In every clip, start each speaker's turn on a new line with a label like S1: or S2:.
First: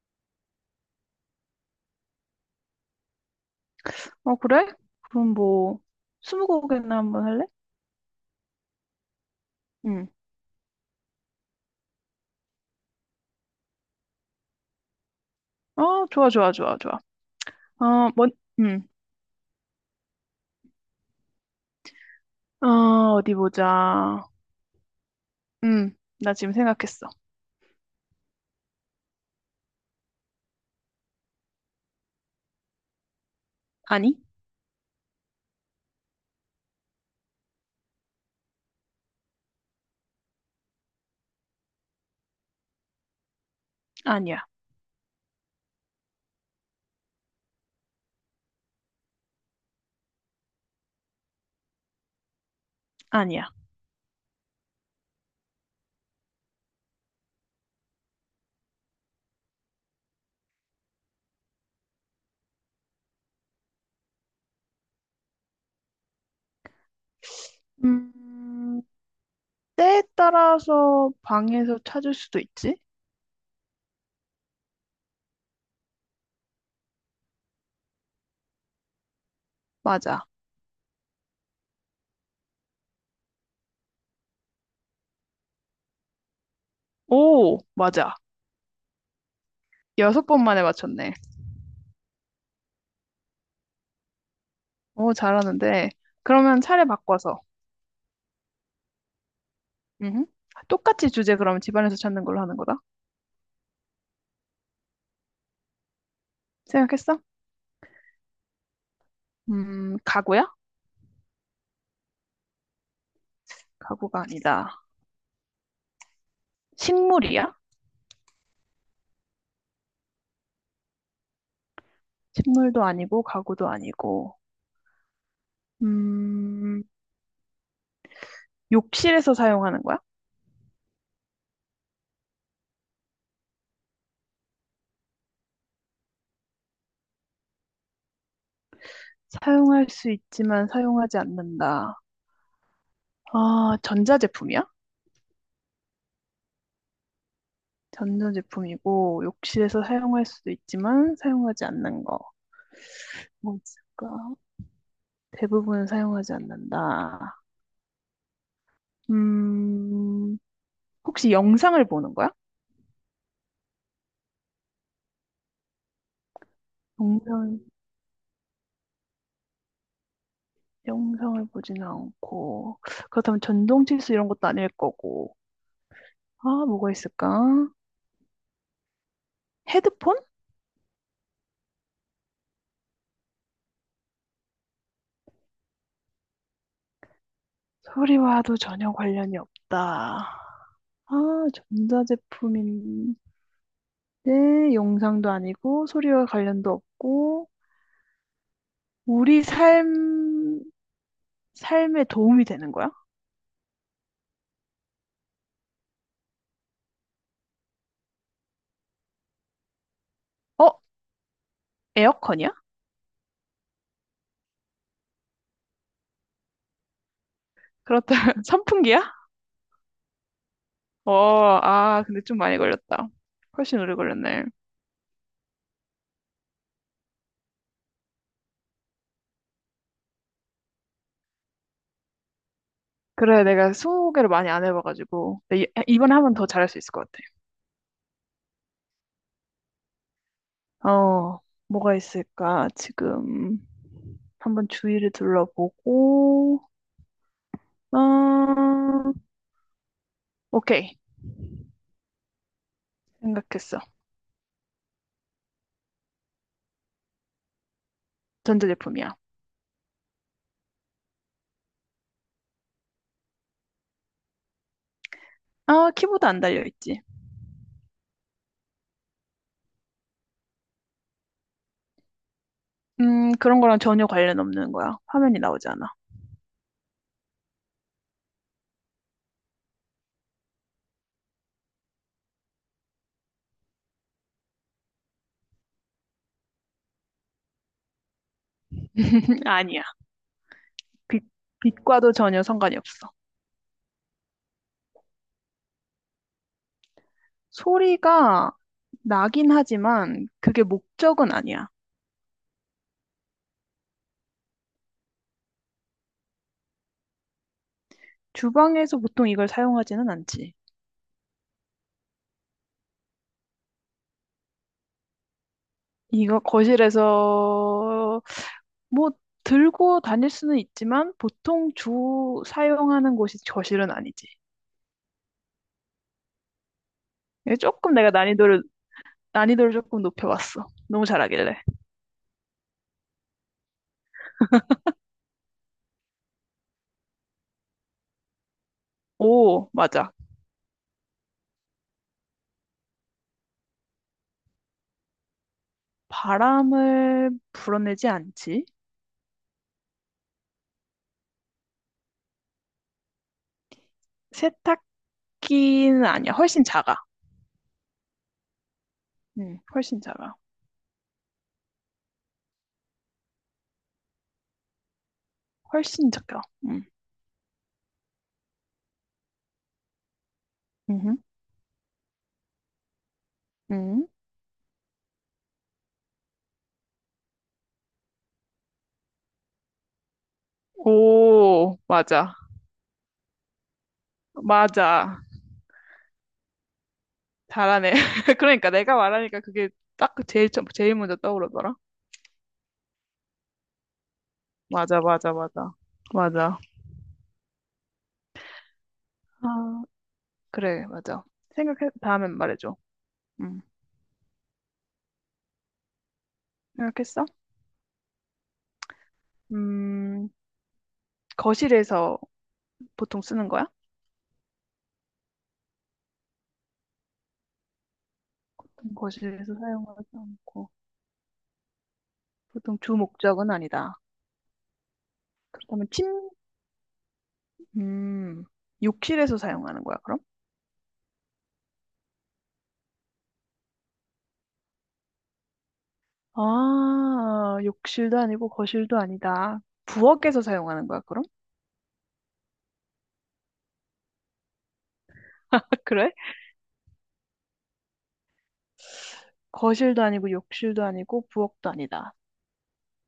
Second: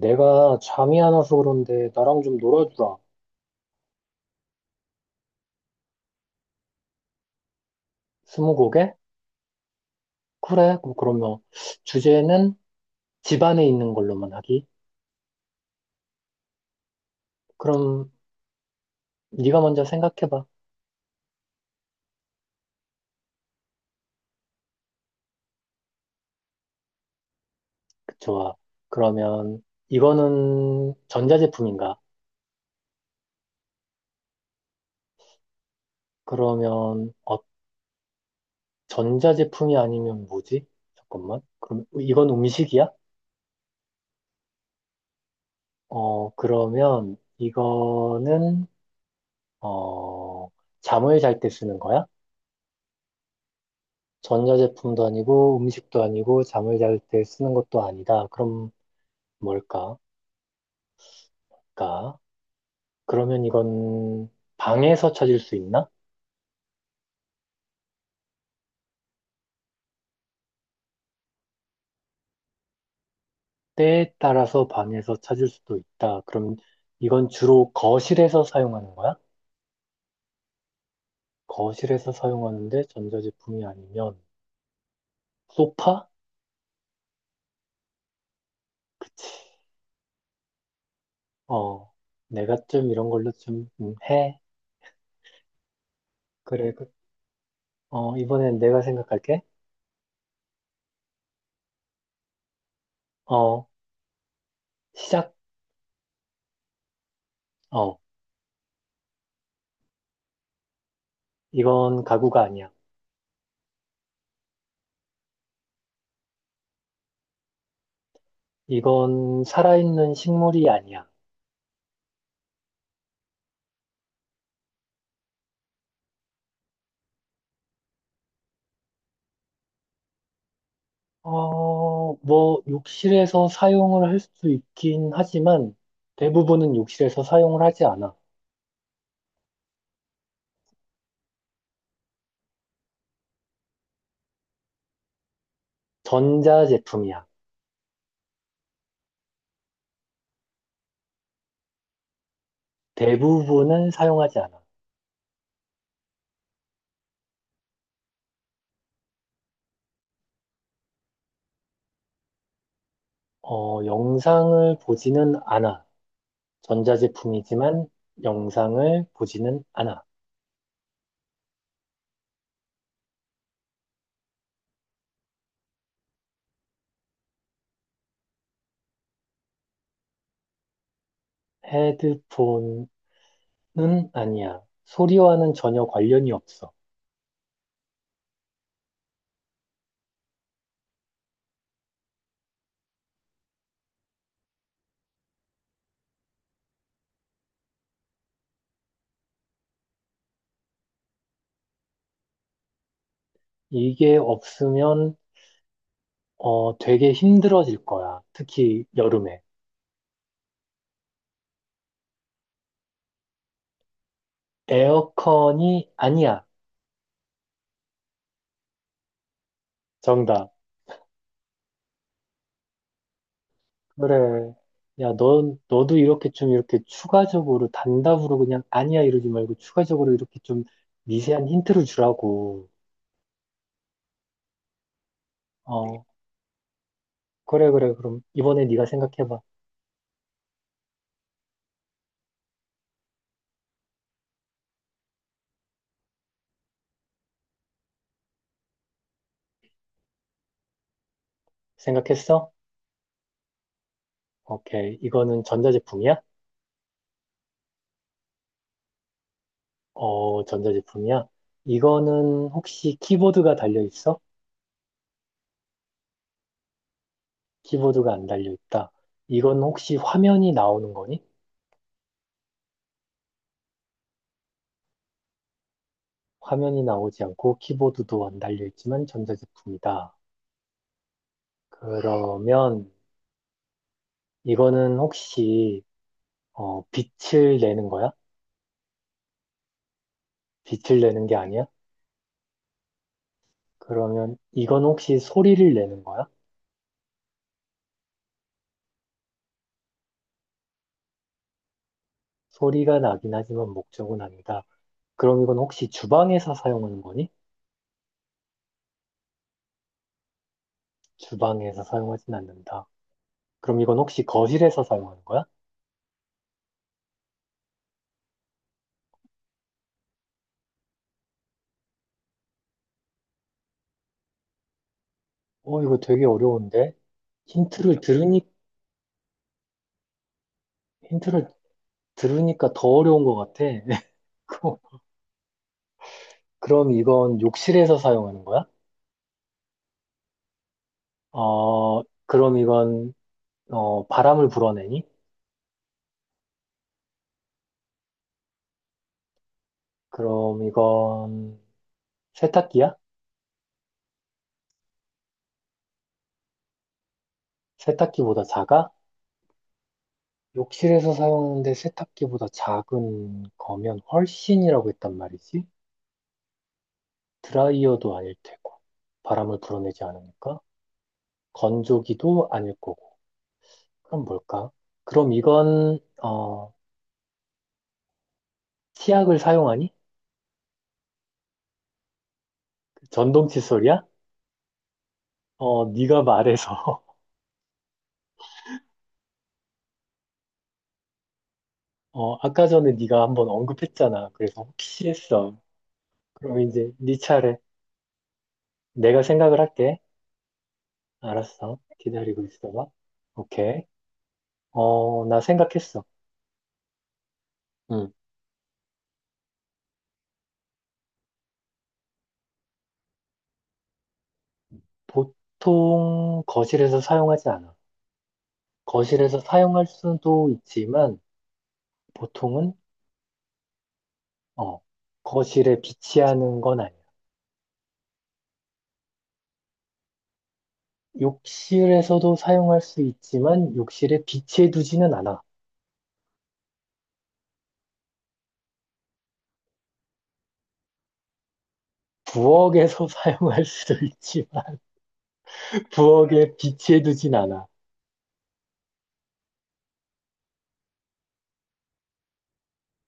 S1: 내가 잠이 안 와서 그런데 나랑 좀 놀아주라.
S2: 어, 그래? 그럼 뭐, 스무고개나 한번 할래?
S1: 스무고개?
S2: 응.
S1: 그래. 그럼 그러면 주제는 집 안에 있는 걸로만 하기.
S2: 어, 좋아, 좋아, 좋아, 좋아. 어,
S1: 그럼
S2: 응.
S1: 네가 먼저 생각해봐.
S2: 어, 어디 보자. 응. 나 지금 생각했어.
S1: 좋아. 그러면 이거는 전자제품인가?
S2: 아니?
S1: 그러면 전자제품이 아니면 뭐지? 잠깐만. 그럼 이건 음식이야?
S2: 아니야,
S1: 그러면 이거는 어, 잠을 잘 때 쓰는 거야?
S2: 아니야.
S1: 전자제품도 아니고 음식도 아니고 잠을 잘 때 쓰는 것도 아니다. 그럼 뭘까? 까? 그러면 이건 방에서 찾을 수 있나?
S2: 음, 때에 따라서 방에서 찾을 수도 있지?
S1: 때에 따라서 방에서 찾을 수도 있다. 그럼 이건 주로 거실에서 사용하는 거야?
S2: 맞아.
S1: 거실에서 사용하는데 전자제품이 아니면 소파?
S2: 오, 맞아. 여섯 번 만에 맞췄네.
S1: 어, 내가 좀 이런 걸로 좀 해.
S2: 오, 잘하는데. 그러면
S1: 그래,
S2: 차례 바꿔서.
S1: 어, 이번엔 내가 생각할게.
S2: 응. 똑같이 주제 그럼 집안에서 찾는 걸로 하는 거다.
S1: 어, 시작.
S2: 생각했어?
S1: 어,
S2: 가구야?
S1: 이건 가구가 아니야.
S2: 가구가 아니다. 식물이야?
S1: 이건 살아있는 식물이 아니야.
S2: 식물도 아니고 가구도 아니고 음, 욕실에서 사용하는 거야?
S1: 어, 뭐, 욕실에서 사용을 할 수 있긴 하지만 대부분은 욕실에서 사용을 하지 않아.
S2: 사용할 수 있지만 사용하지 않는다. 아, 전자제품이야?
S1: 전자제품이야.
S2: 전자제품이고 욕실에서 사용할 수도 있지만 사용하지 않는 거. 뭐
S1: 대부분은
S2: 있을까?
S1: 사용하지 않아.
S2: 대부분 사용하지 않는다. 음, 혹시 영상을 보는 거야?
S1: 영상을 보지는 않아.
S2: 영상,
S1: 전자제품이지만 영상을 보지는 않아.
S2: 영상을 보지는 않고 그렇다면 전동 칫솔 이런 것도 아닐 거고. 아, 뭐가 있을까? 헤드폰?
S1: 헤드폰은 아니야. 소리와는 전혀 관련이 없어.
S2: 소리와도 전혀 관련이 없다. 아, 전자제품인데 영상도 아니고 소리와 관련도 없고 우리 삶 삶에 도움이 되는 거야?
S1: 이게 없으면 되게 힘들어질 거야. 특히 여름에.
S2: 어, 에어컨이야?
S1: 에어컨이 아니야.
S2: 그렇다면 선풍기야?
S1: 정답.
S2: 어, 아, 근데 좀 많이 걸렸다. 훨씬 오래 걸렸네.
S1: 그래. 야, 넌, 너도 이렇게 좀 이렇게 추가적으로 단답으로 그냥 아니야 이러지 말고 추가적으로 이렇게 좀 미세한 힌트를 주라고.
S2: 그래, 내가 소개를 많이 안 해봐가지고 근데 이-
S1: 어,
S2: 이번에 하면 더 잘할 수 있을 것
S1: 그래, 그래. 그럼 이번에 네가 생각해봐.
S2: 같아. 어, 뭐가 있을까? 지금 한번 주위를 둘러보고. 어... 오케이.
S1: 생각했어?
S2: 생각했어.
S1: 오케이. 이거는 전자제품이야?
S2: 전자제품이야.
S1: 어, 전자제품이야? 이거는 혹시 키보드가 달려있어?
S2: 아, 키보드 안 달려있지.
S1: 키보드가 안 달려있다. 이건 혹시 화면이 나오는 거니?
S2: 그런 거랑 전혀 관련 없는 거야. 화면이 나오지 않아.
S1: 화면이 나오지 않고 키보드도 안 달려있지만 전자제품이다. 그러면 이거는 혹시 빛을 내는 거야?
S2: 아니야.
S1: 빛을
S2: 빛,
S1: 내는 게 아니야?
S2: 빛과도 전혀 상관이 없어.
S1: 그러면 이건 혹시 소리를 내는 거야?
S2: 소리가 나긴 하지만 그게 목적은 아니야.
S1: 소리가 나긴 하지만 목적은 아니다. 그럼 이건 혹시 주방에서 사용하는 거니?
S2: 주방에서 보통 이걸 사용하지는 않지.
S1: 주방에서 사용하진 않는다. 그럼 이건 혹시 거실에서 사용하는 거야?
S2: 이거 거실에서 뭐 들고 다닐 수는 있지만 보통 주 사용하는 곳이 거실은 아니지.
S1: 어, 이거 되게 어려운데?
S2: 이게 조금
S1: 힌트를
S2: 내가
S1: 들으니,
S2: 난이도를 조금 높여봤어. 너무
S1: 힌트를
S2: 잘하길래.
S1: 들으니까 더 어려운 것 같아. 그- 그럼 이건 욕실에서 사용하는 거야?
S2: 오, 맞아.
S1: 어, 그럼 이건 바람을 불어내니?
S2: 바람을 불어내지 않지.
S1: 그럼 이건 세탁기야?
S2: 세탁기는 아니야. 훨씬 작아.
S1: 세탁기보다 작아?
S2: 훨씬 작아.
S1: 욕실에서 사용하는데 세탁기보다 작은 거면 훨씬이라고 했단 말이지?
S2: 훨씬 작아.
S1: 드라이어도 아닐 테고, 바람을 불어내지 않으니까,
S2: 음,
S1: 건조기도 아닐 거고,
S2: 음.
S1: 그럼 뭘까? 그럼 이건, 어, 치약을 사용하니?
S2: 오, 맞아.
S1: 그 전동 칫솔이야?
S2: 맞아.
S1: 어, 네가 말해서,
S2: 잘하네. 그러니까 내가 말하니까 그게 딱 그 제일, 제일 먼저 떠오르더라.
S1: 어, 아까 전에 네가 한번 언급했잖아. 그래서
S2: 맞아,
S1: 혹시
S2: 맞아,
S1: 했어.
S2: 맞아. 맞아.
S1: 그럼 이제 네 차례. 내가 생각을
S2: 아,
S1: 할게.
S2: 그래, 맞아.
S1: 알았어.
S2: 생각해, 다음엔
S1: 기다리고
S2: 말해줘.
S1: 있어봐.
S2: 음,
S1: 오케이. 어, 나 생각했어.
S2: 생각했어?
S1: 음,
S2: 음, 거실에서 보통 쓰는 거야?
S1: 보통 거실에서 사용하지 않아. 거실에서
S2: 거실에서
S1: 사용할
S2: 사용하지
S1: 수도
S2: 않고.
S1: 있지만, 보통은,
S2: 보통 주 목적은 아니다.
S1: 어, 거실에
S2: 그렇다면
S1: 비치하는 건 아니야.
S2: 음, 욕실에서 사용하는 거야, 그럼?
S1: 욕실에서도 사용할 수 있지만, 욕실에 비치해두지는 않아.
S2: 아, 욕실도 아니고 거실도 아니다. 부엌에서 사용하는 거야, 그럼?
S1: 부엌에서 사용할 수도 있지만,
S2: 그래?
S1: 부엌에 비치해두진 않아.
S2: 거실도 아니고 욕실도 아니고 부엌도 아니다.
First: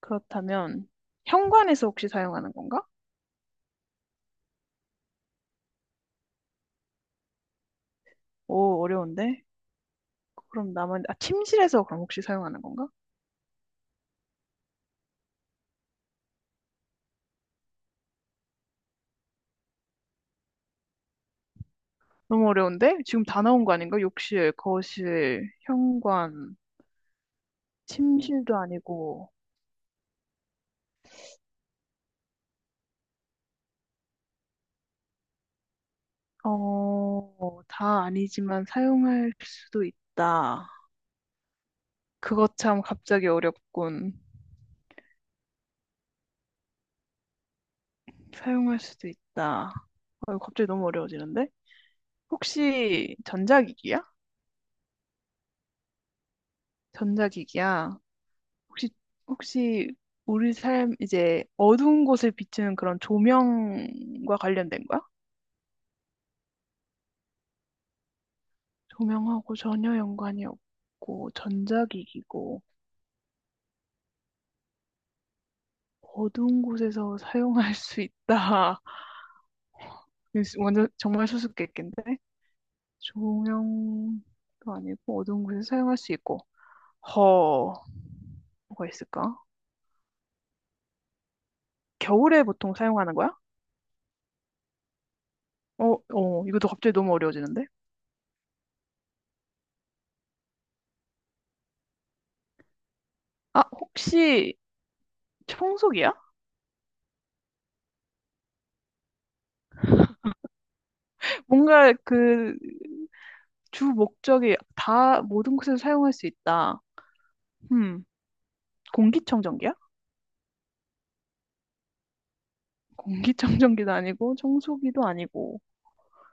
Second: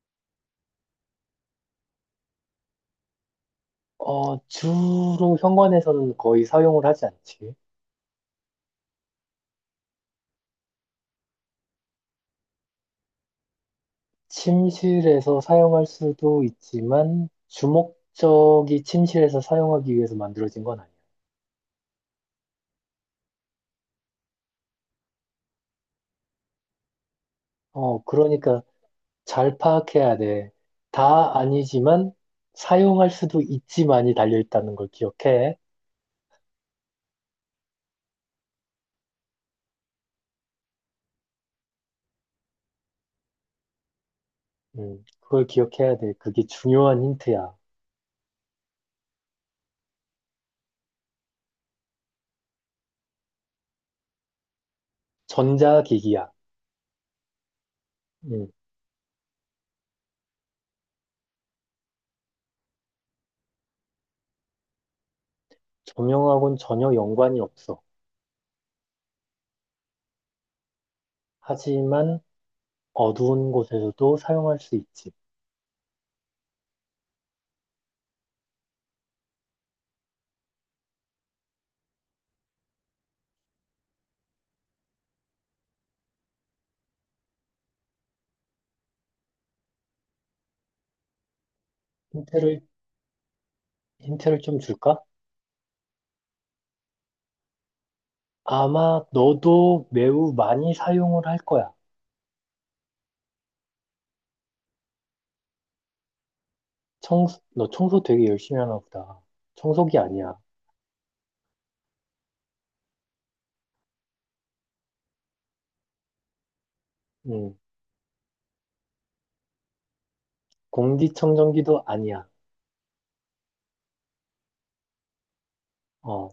S2: 그렇다면 현관에서 혹시 사용하는 건가?
S1: 어, 주로 현관에서는 거의 사용을 하지 않지.
S2: 오, 어려운데? 그럼 남은, 아, 침실에서 그럼 혹시 사용하는 건가?
S1: 침실에서 사용할 수도 있지만 주목적이 침실에서 사용하기 위해서 만들어진 건 아니야.
S2: 너무 어려운데? 지금 다 나온 거 아닌가? 욕실, 거실, 현관,
S1: 어,
S2: 침실도
S1: 그러니까
S2: 아니고
S1: 잘 파악해야 돼. 다 아니지만 사용할 수도 있지만이 달려 있다는 걸 기억해.
S2: 어, 다 아니지만 사용할 수도 있다. 그거 참 갑자기 어렵군.
S1: 그걸 기억해야 돼. 그게 중요한 힌트야.
S2: 사용할 수도 있다. 어, 이거 갑자기 너무 어려워지는데? 혹시 전자기기야?
S1: 전자기기야.
S2: 전자기기야.
S1: 음,
S2: 혹시, 혹시 우리 삶, 이제 어두운 곳을 비추는 그런 조명과 관련된 거야?
S1: 조명하고는 전혀 연관이 없어.
S2: 조명하고 전혀 연관이 없고,
S1: 하지만
S2: 전자기기고,
S1: 어두운 곳에서도 사용할 수 있지.
S2: 어두운 곳에서 사용할 수 있다. 완전, 정말 수수께끼인데? 조명도 아니고 어두운 곳에서 사용할 수 있고. 허, 뭐가 있을까? 겨울에
S1: 힌트를,
S2: 보통 사용하는 거야?
S1: 힌트를 좀 줄까?
S2: 어, 이것도 갑자기 너무 어려워지는데?
S1: 아마 너도 매우 많이 사용을 할 거야.
S2: 아, 혹시 청소기야?
S1: 청소, 너 청소 되게 열심히 하나 보다. 청소기 아니야.
S2: 뭔가 그 주 목적이 다 모든 곳에서 사용할 수 있다.
S1: 음,
S2: 음, 공기청정기야?
S1: 공기청정기도 아니야.
S2: 공기청정기도 아니고 청소기도 아니고.
S1: 어,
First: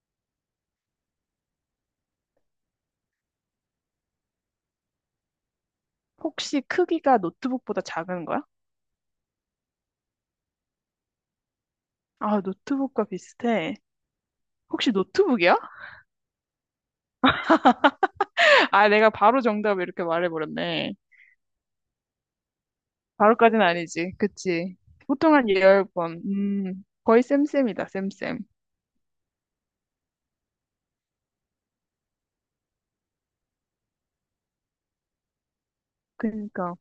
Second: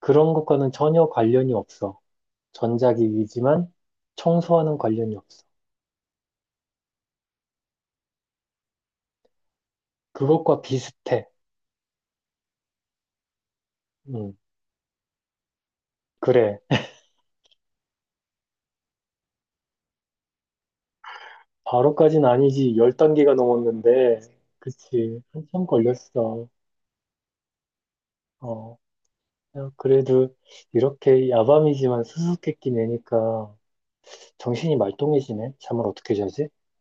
S1: 그런 것과는 전혀 관련이 없어. 전자기기지만 청소하는 관련이 없어.
S2: 혹시 크기가 노트북보다 작은 거야?
S1: 그것과 비슷해.
S2: 아, 노트북과 비슷해.
S1: 음,
S2: 혹시 노트북이야?
S1: 그래.
S2: 아, 내가 바로 정답을 이렇게 말해버렸네.
S1: 바로까진 아니지. 10단계가
S2: 바로까지는 아니지.
S1: 넘었는데.
S2: 그치.
S1: 그치.
S2: 보통 한
S1: 한참
S2: 열 번.
S1: 걸렸어.
S2: 거의 쌤쌤이다, 쌤쌤.
S1: 어, 야, 그래도 이렇게 야밤이지만 수수께끼 내니까 정신이 말똥해지네. 잠을 어떻게 자지?
S2: 그니까.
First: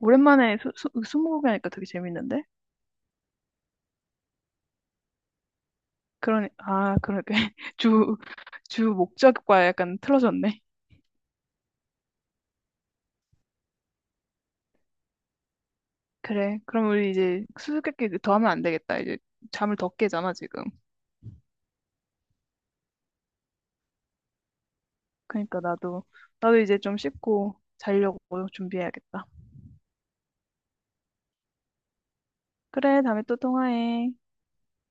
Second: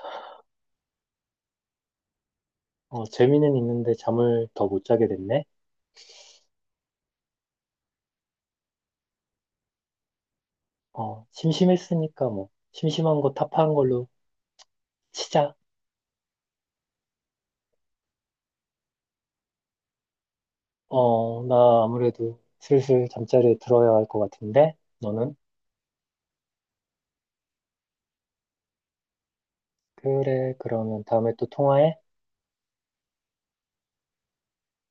S2: 오랜만에 스무고개 하니까 되게 재밌는데?
S1: 어, 재미는 있는데 잠을 더 못 자게 됐네.
S2: 그러니, 아, 그러게. 주, 주 목적과 약간 틀어졌네.
S1: 어, 심심했으니까 뭐, 심심한 거 타파한 걸로 치자.
S2: 그래. 그럼 우리 이제 수수께끼 더 하면 안 되겠다. 이제 잠을 더 깨잖아, 지금.
S1: 어, 나 아무래도 슬슬 잠자리에 들어야 할 것 같은데? 너는?
S2: 그니까 나도 이제 좀 씻고 자려고 준비해야겠다.
S1: 그래, 그러면 다음에 또 통화해.
S2: 그래, 다음에 또 통화해.